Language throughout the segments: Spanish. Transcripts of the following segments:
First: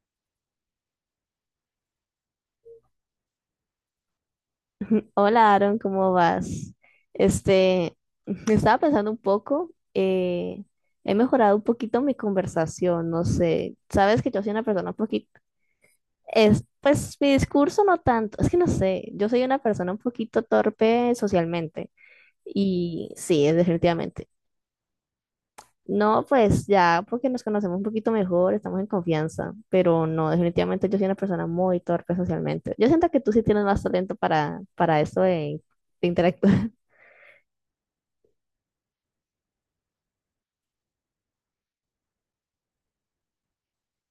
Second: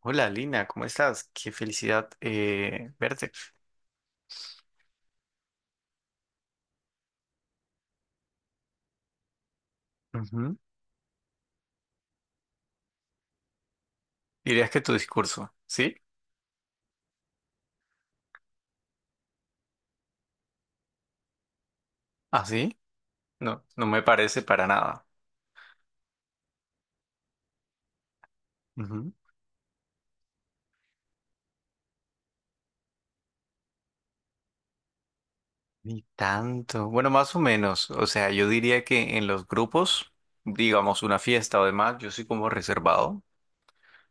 Hola Lina, ¿cómo estás? Qué felicidad, verte. Hola Aaron, ¿cómo vas? Este, estaba pensando un poco, Ujú. He mejorado un poquito mi conversación, no sé, sabes que yo soy una ¿Dirías que persona tu un poquito, discurso, sí? es, pues mi discurso no tanto, es que no sé, yo soy una persona un poquito torpe socialmente ¿Ah, sí? y sí, es No, no me definitivamente. parece para nada. No, pues ya, porque nos conocemos un poquito mejor, estamos en Ujú. confianza, pero no, definitivamente yo soy una persona muy torpe socialmente. Yo siento que tú sí tienes más talento para eso de Ni interactuar. tanto. Bueno, más o menos. O sea, yo diría que en los grupos, digamos una fiesta o demás, yo soy como reservado,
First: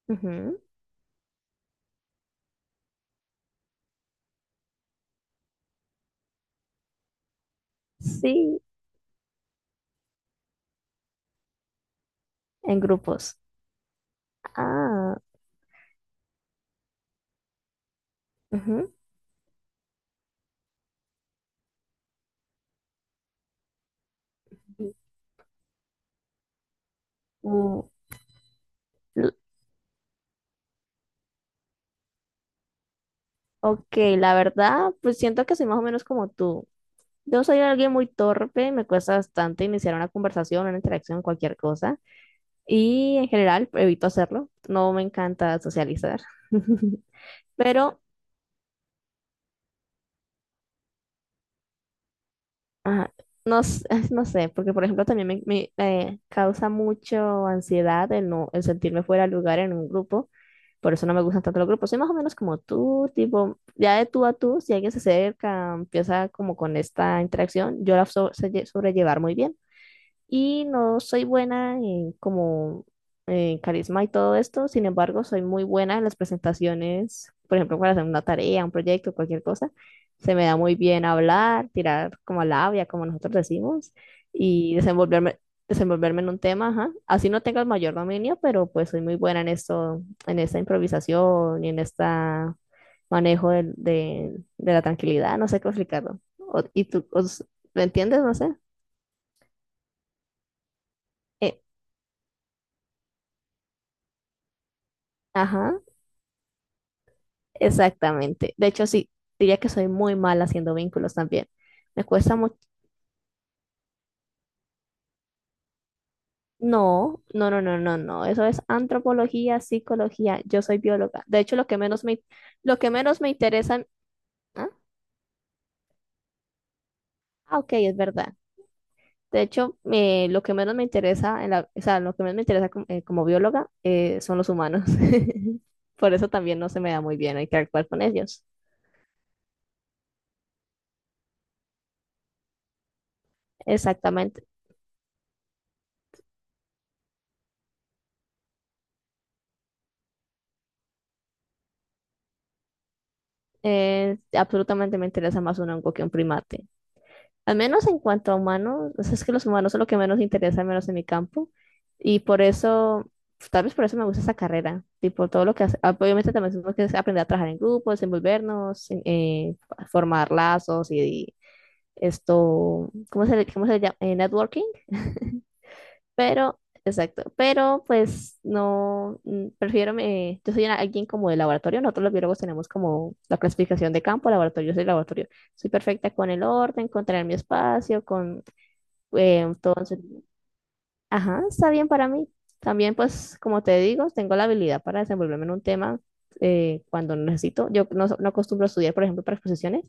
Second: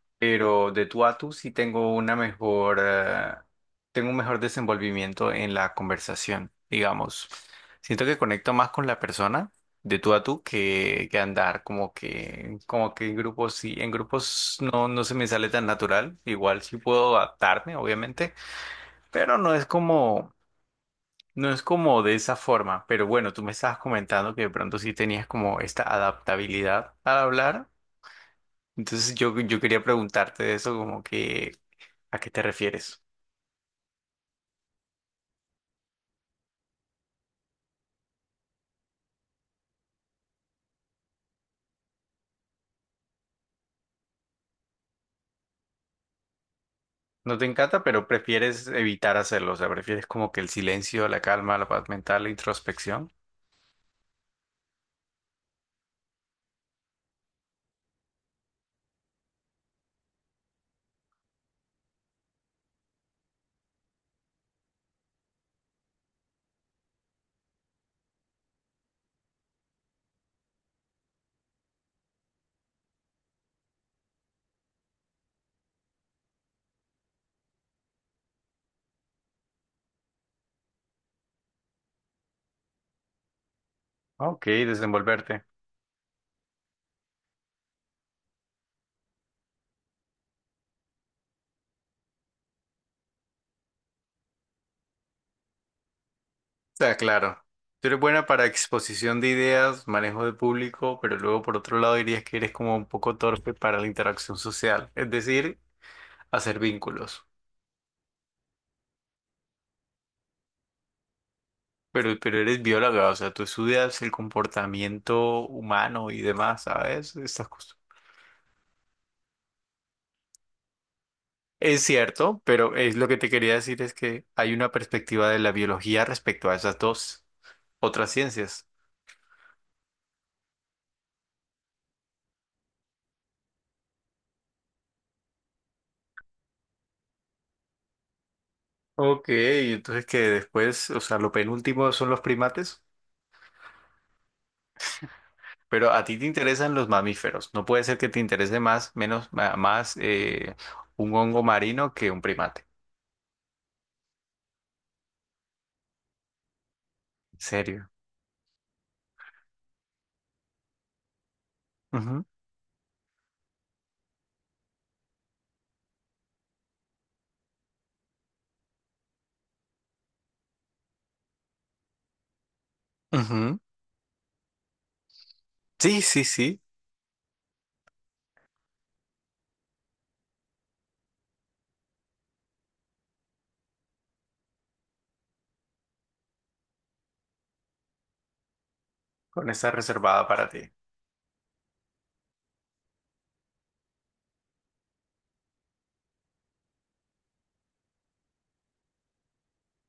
Ujú. pero de tú a tú sí tengo una mejor, tengo un mejor desenvolvimiento en la conversación, digamos. Siento que conecto Sí, más con la persona de tú a tú que andar como que, en como que en grupos. grupos sí, en grupos no, no se Ah, me sale tan natural. Igual sí puedo adaptarme, obviamente, ujú. pero no es como, no es como de esa forma. Pero bueno, tú me estabas comentando que de pronto sí tenías como esta adaptabilidad al hablar. Uh, Entonces l- yo quería preguntarte de eso, como que ¿a qué te refieres? ok, la verdad, pues siento que soy más o menos como tú. Yo soy alguien muy torpe, me cuesta bastante iniciar una conversación, una interacción, cualquier cosa. Y en general, evito hacerlo. No me encanta socializar. No te encanta, Pero pero prefieres evitar hacerlo, o sea, prefieres como que el silencio, la calma, la paz mental, la introspección. ajá, no, s- no sé, porque por ejemplo también me causa mucho ansiedad el, no, el sentirme fuera de lugar en un grupo, por eso no me gustan tanto los grupos, soy más o menos como tú, tipo, ya de tú a tú, si alguien se acerca, empieza como con esta interacción, yo la sé sobrellevar muy bien y no soy buena en como en carisma y todo esto, sin embargo, soy muy buena en las presentaciones, por ejemplo, para hacer una tarea, un proyecto, cualquier cosa. Se me da muy bien hablar, tirar como labia, como nosotros decimos, Ok, y desenvolverte. desenvolverme en un tema, ajá. Así no tengo el mayor dominio, pero pues soy muy buena en esto, en esta improvisación y en esta manejo de la tranquilidad, no sé cómo explicarlo. O- ¿Y Está tú claro. os- lo Tú eres entiendes? buena No para sé. exposición de ideas, manejo de público, pero luego por Eh, otro lado dirías que eres como un poco torpe para la interacción social, es decir, ajá. hacer vínculos. Exactamente. De hecho, sí, diría que soy muy mala haciendo vínculos también. Me Pero, cuesta pero mucho. eres bióloga, o sea, tú estudias el comportamiento humano y demás, ¿sabes? No, Estas no, no, cosas. no, no, no. Eso es antropología, psicología. Yo soy bióloga. De hecho, Es cierto, pero lo que es lo que menos me te quería decir interesan. es que hay Ah, una perspectiva de la biología respecto a esas dos ah, ok, es otras verdad. ciencias. De hecho, lo que menos me interesa, en la, o sea, lo que menos me interesa como, como bióloga son los humanos. Por eso también no se me da muy bien, hay que actuar con ellos. Ok, entonces que después, o sea, lo penúltimo son los primates, Exactamente. pero a ti te interesan los mamíferos. No puede ser que te interese más, menos, más, un hongo marino que un primate. Absolutamente me interesa más un hongo que un primate. Al menos Serio. en cuanto a humanos, o sea, es que los humanos son lo que menos interesa, al menos en mi campo. Y Ujú, por eso, pues, tal vez por eso me gusta esa carrera. Tipo, todo lo que hace, ah, obviamente también tenemos que aprender a trabajar en grupo, desenvolvernos, formar lazos y esto, ujú. cómo se le llama? Networking. Sí, sí, Pero, sí. exacto. Pero, pues, no, prefiero, me, alguien como de laboratorio. Nosotros los biólogos tenemos como la clasificación de campo, laboratorio, yo soy laboratorio. Soy perfecta con el orden, con tener mi espacio, con Con esa entonces, reservada para ti. ajá, está bien para mí. También, pues, como te digo, tengo la habilidad para desenvolverme en un tema cuando necesito. Yo no, so- no acostumbro a estudiar, por ejemplo, para exposiciones.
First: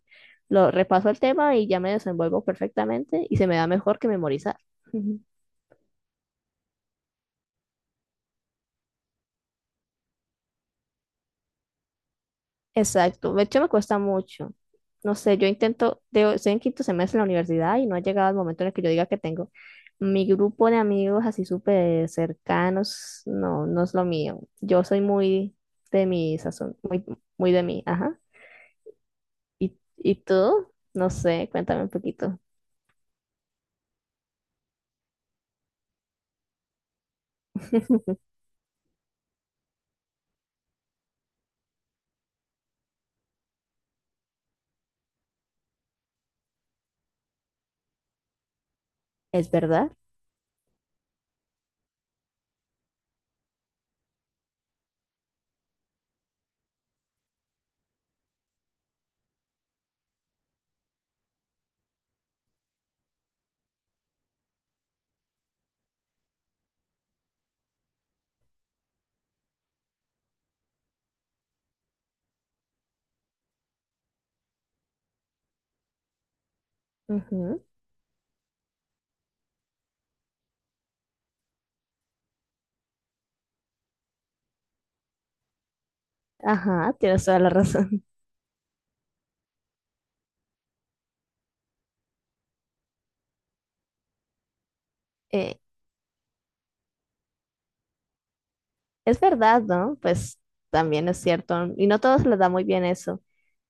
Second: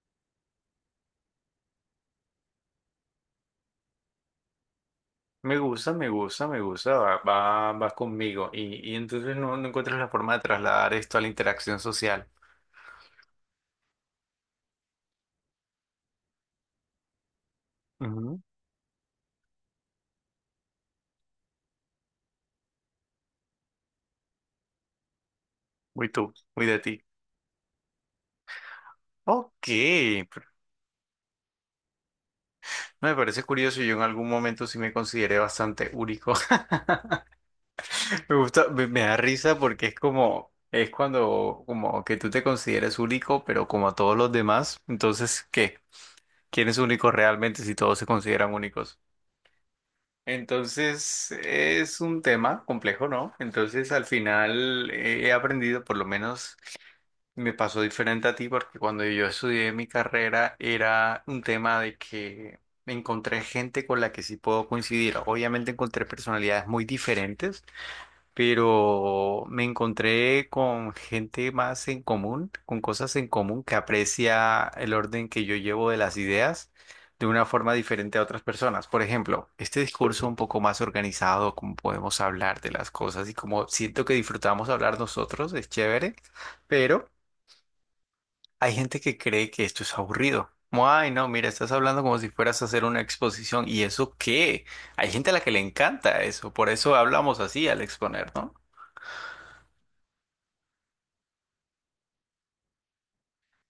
Lo repaso el tema y ya me desenvuelvo perfectamente y se me da mejor que memorizar. Me gusta, me gusta, me gusta, va, va, va conmigo. Y entonces no, no encuentras la forma de trasladar esto a la interacción social. Exacto, de hecho me cuesta mucho. No sé, yo intento, de, estoy en quinto semestre en la universidad y no ha llegado el Ujú. momento en el que yo diga que tengo mi grupo de amigos así súper cercanos, no, no es lo mío. Yo soy muy de Muy tú, mi muy sazón, de ti. muy, muy de mí, ajá. Ok, Y pr- tú? No sé, cuéntame un poquito. me parece curioso. Yo en algún momento sí me consideré bastante único. Me gusta, me da risa porque es como, es cuando, como que tú te consideres único, pero como a todos los demás. Entonces, ¿qué? ¿Quién es único realmente si todos se consideran únicos? ¿Es verdad? Entonces es un tema complejo, ¿no? Entonces al final, he aprendido, por lo menos me pasó diferente a ti, porque cuando yo estudié mi carrera era un tema de que me encontré gente con la que sí puedo coincidir. Obviamente encontré personalidades muy diferentes, pero me encontré con gente más en común, con cosas en común que aprecia el orden que yo llevo de las ideas de una Ujú. forma diferente a otras personas. Por ejemplo, este discurso un poco más organizado, como podemos hablar de las cosas y como siento que disfrutamos hablar nosotros, es chévere, Ajá, pero tienes toda la razón. hay gente que cree que esto es aburrido. Como, ay, no, mira, estás hablando como si fueras a hacer una exposición. ¿Y eso qué? Hay gente a la que Eh, le encanta eso, por eso hablamos así al exponer, ¿no? es verdad, ¿no? Pues también es cierto. Y no a todos les da muy bien eso.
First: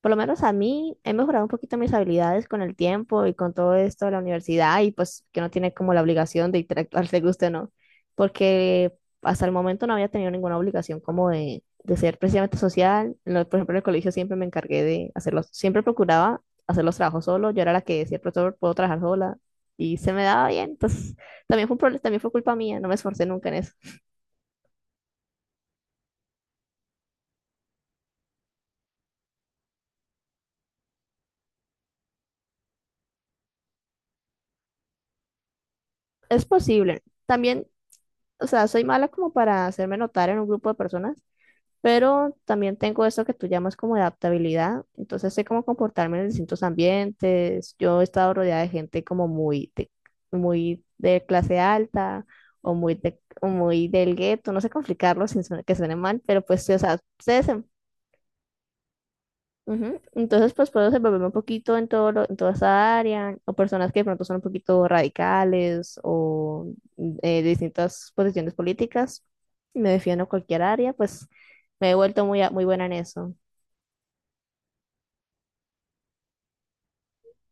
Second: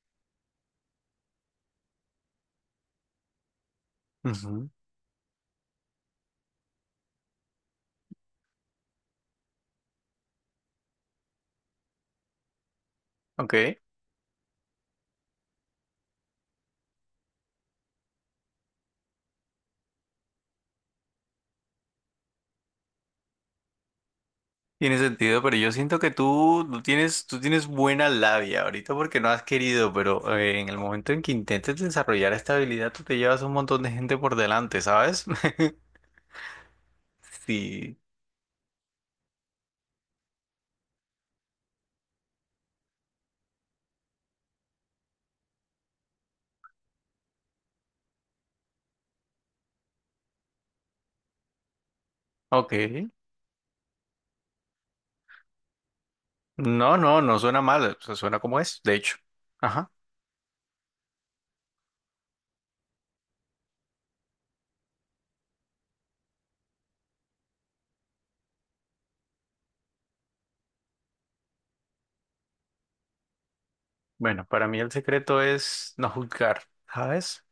Por lo menos a mí he mejorado un poquito mis habilidades con el tiempo y con todo esto de la Ujú. universidad y pues que no tiene como la obligación de interactuar, te guste o no. Porque hasta el momento no había tenido ninguna obligación como de ser precisamente social. Por ejemplo, Ok, en el colegio siempre me encargué de hacerlos, siempre procuraba hacer los trabajos solo. Yo era la que decía, profesor, puedo trabajar sola. Y se me daba bien. Entonces, también fue un problema, también fue culpa mía. No me esforcé nunca en eso. tiene sentido, pero yo siento que tú, tú tienes buena labia ahorita porque no has querido, pero, en el momento en que intentes desarrollar esta habilidad, tú te llevas un montón de gente por delante, ¿sabes? Es posible. También, Sí. o sea, soy mala como para hacerme notar en un grupo de personas, pero también tengo eso que tú llamas como adaptabilidad. Entonces sé cómo comportarme en distintos ambientes. Yo he estado rodeada de gente como muy de clase alta Ok. O muy del gueto. No sé complicarlo sin que suene mal, pero pues, sí, o No, sea, no, se no suena mal, o sea, suena como es, de hecho. Ajá. ujú. Entonces, pues puedo desenvolverme un poquito en en toda esa área, o personas que de pronto son un poquito radicales o de distintas posiciones políticas. Me defiendo en cualquier área, pues me he vuelto muy, muy buena en eso. Bueno, para mí el secreto es no juzgar, ¿sabes?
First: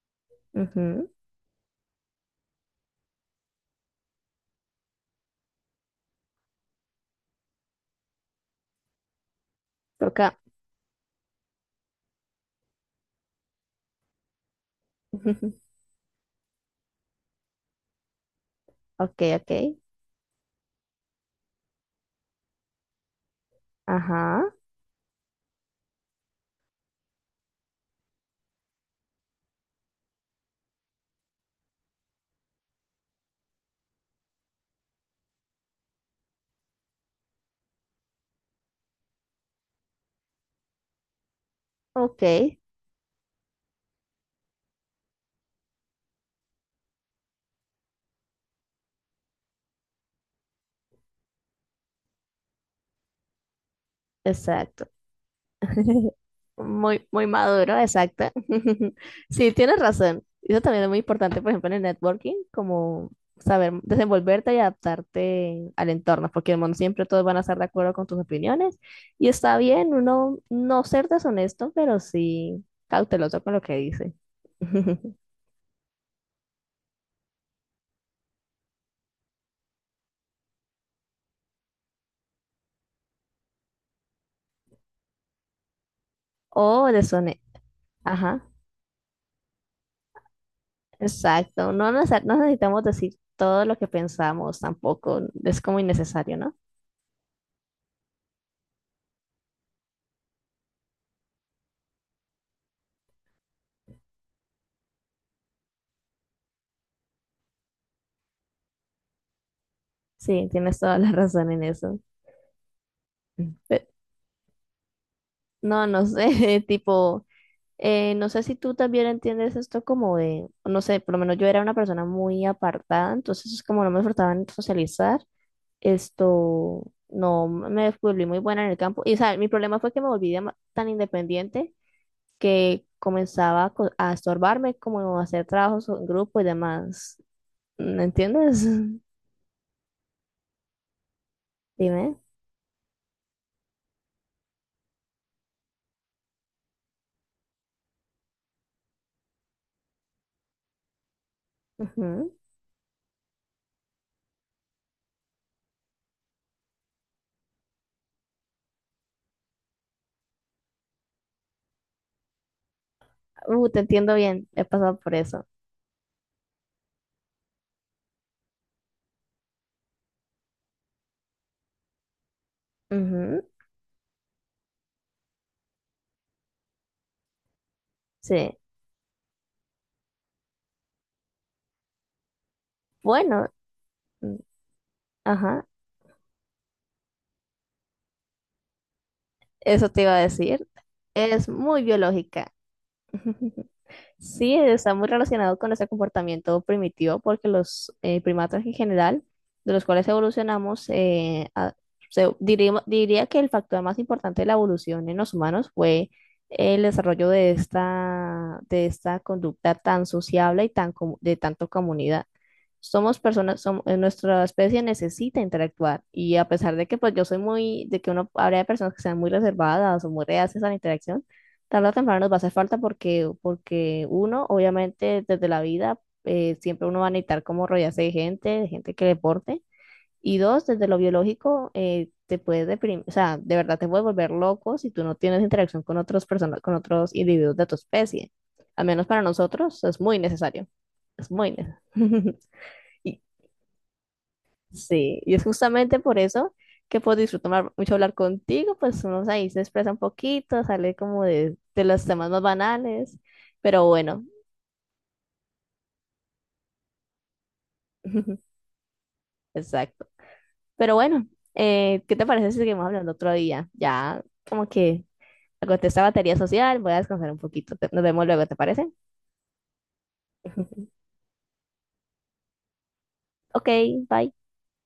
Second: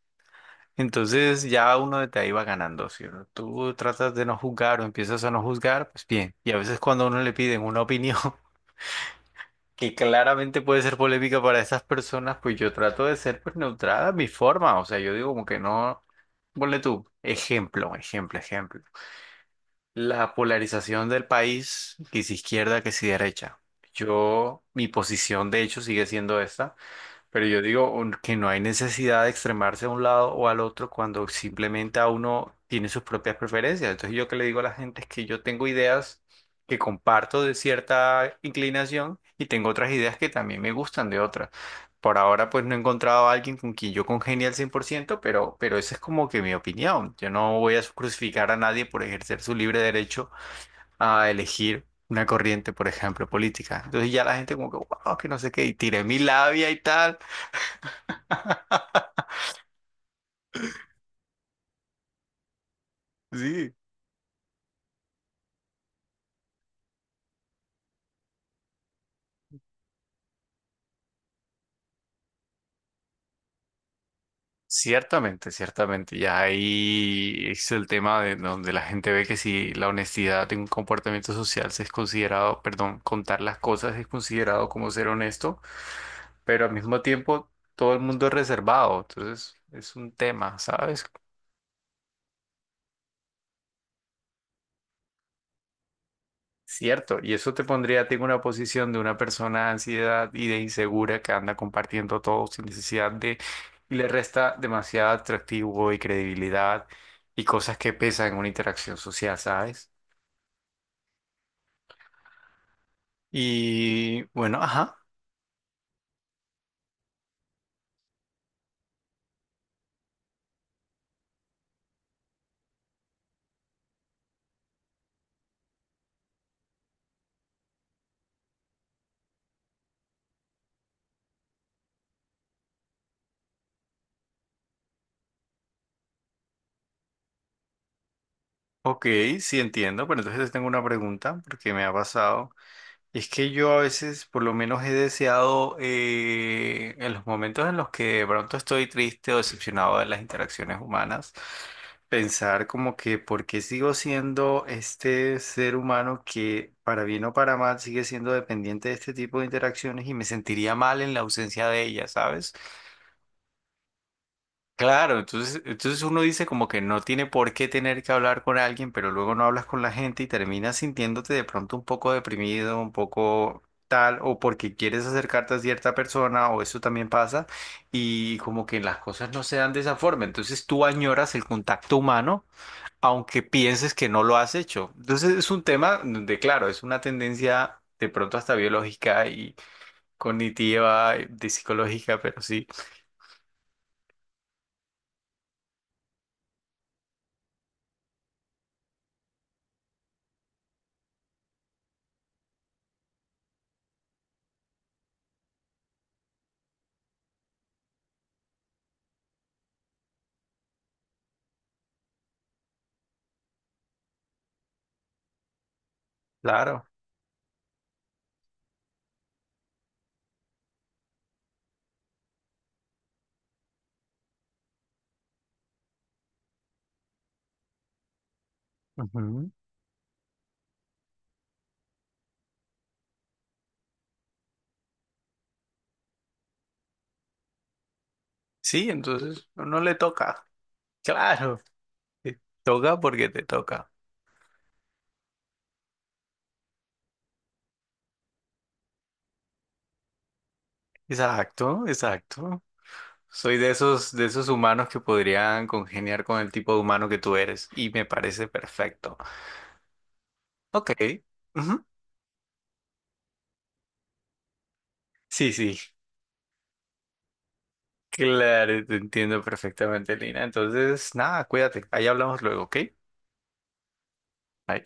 Ujú. Entonces ya uno de ahí va ganando, si tú tratas de no juzgar o empiezas a no juzgar, pues bien. Y a veces cuando a uno le piden una opinión, que Toca. claramente puede ser polémica para esas personas, pues yo trato de ser pues neutral a mi forma, o sea, yo digo como que no, ponle tú, ejemplo, ejemplo, ejemplo. Ok, ok. La polarización del país, que si izquierda, que si derecha. Ajá. Yo, mi posición de hecho sigue siendo esta. Pero yo digo que no hay necesidad de extremarse a un lado o al otro cuando simplemente a uno tiene sus propias preferencias. Entonces yo que le digo a la gente es que yo tengo ideas que comparto de cierta inclinación y tengo otras ideas que también me gustan de otras. Por ahora Ok. pues no he encontrado a alguien con quien yo congenie al 100%, pero esa es como que mi opinión. Yo no voy a crucificar a nadie por ejercer su libre derecho a elegir una corriente, por ejemplo, política. Entonces ya la gente como que, Exacto. wow, que no sé qué, y tiré mi labia y Muy, tal. muy maduro, exacto. Sí, tienes razón. Eso también es muy importante, por ejemplo, en el networking, como saber Sí, desenvolverte y adaptarte al entorno, porque no siempre todos van a estar de acuerdo con tus opiniones. Y está bien uno no ser deshonesto, pero sí cauteloso con lo que dice. ciertamente, ciertamente. Ya ahí es el tema de donde la gente ve que si la honestidad de un comportamiento social se es considerado, perdón, contar las cosas es considerado como ser honesto, pero al O mismo tiempo deshonesto. todo el mundo es Ajá, reservado. Entonces es un tema, ¿sabes? exacto. No necesitamos decir todo lo que pensamos tampoco. Es como innecesario, ¿no? Cierto, y eso te pondría a ti en una posición de una persona de ansiedad y de insegura que anda compartiendo todo sin necesidad de, y le resta demasiado atractivo y credibilidad y cosas que pesan en una interacción social, ¿sabes? Sí, tienes toda la razón en eso. Pe- Y bueno, ajá, no, no sé, tipo, no sé si tú también entiendes esto como de, no sé, por lo menos yo era una persona muy apartada, entonces es como no me en socializar, esto, no me volví muy buena en el campo. Y, o sea, mi problema fue que me volví tan independiente que comenzaba a, a estorbarme, como a hacer trabajos en grupo y demás. ¿Me entiendes? ok, sí entiendo, pero entonces tengo una pregunta porque me ha Dime. pasado. Es que yo a veces, por lo menos, he deseado, en los momentos en los que de pronto estoy triste o decepcionado de las interacciones humanas, Ujú. pensar como que por qué sigo siendo este ser humano que, para bien o para mal, sigue siendo dependiente de este tipo de interacciones y me sentiría mal en la ausencia de ellas, ¿sabes? Te entiendo bien, he pasado por Claro, eso. entonces, entonces uno dice como que no tiene por qué tener que hablar con alguien, pero luego no hablas con la gente y terminas sintiéndote de pronto un poco deprimido, un Ujú, poco tal, o porque quieres acercarte a cierta persona, o eso también pasa, y sí. como que las cosas no se dan de esa forma. Entonces tú añoras el contacto humano, aunque Bueno, pienses que no mm, lo has hecho. Entonces es un ajá. tema de, claro, es una tendencia de pronto hasta biológica y Eso te iba a decir. cognitiva, Es de muy psicológica, pero biológica. sí, Sí, está muy relacionado con ese comportamiento primitivo porque los primatas en general, de los cuales evolucionamos, diría, que el factor más importante de la evolución en los humanos fue el desarrollo de esta conducta tan sociable y tan de tanto comunidad. Somos personas, nuestra especie necesita interactuar y a pesar claro. de que pues yo soy muy, de que uno habría de personas que sean muy reservadas o muy reacias a la interacción, tarde o temprano nos va a hacer falta porque, porque uno, obviamente, desde la vida, siempre uno va a necesitar como rodearse de gente que Ujú. deporte. Y dos, desde lo biológico, te puedes deprimir, o sea, de verdad te puedes volver loco si tú no tienes interacción con otras personas, con otros individuos de tu especie. Al Sí, menos para entonces no, no nosotros le es muy toca. necesario. Es muy Claro, necesario. te toca porque te toca. Sí, y es justamente por eso que puedo disfrutar mucho hablar contigo, pues uno ahí se expresa un poquito, sale como de Exacto, los temas más exacto. banales, Soy pero de bueno, esos humanos que podrían congeniar con el tipo de humano que tú eres y me parece perfecto. exacto. Ok. Pero bueno, Ujú. ¿Qué te parece si seguimos hablando otro día? Ya como que Sí, sí, agoté esta batería social, voy a descansar un poquito, nos vemos luego, ¿te claro, parece? te entiendo perfectamente, Lina. Entonces, nada, cuídate. Ahí hablamos luego, ¿ok? Ok, bye. Bye.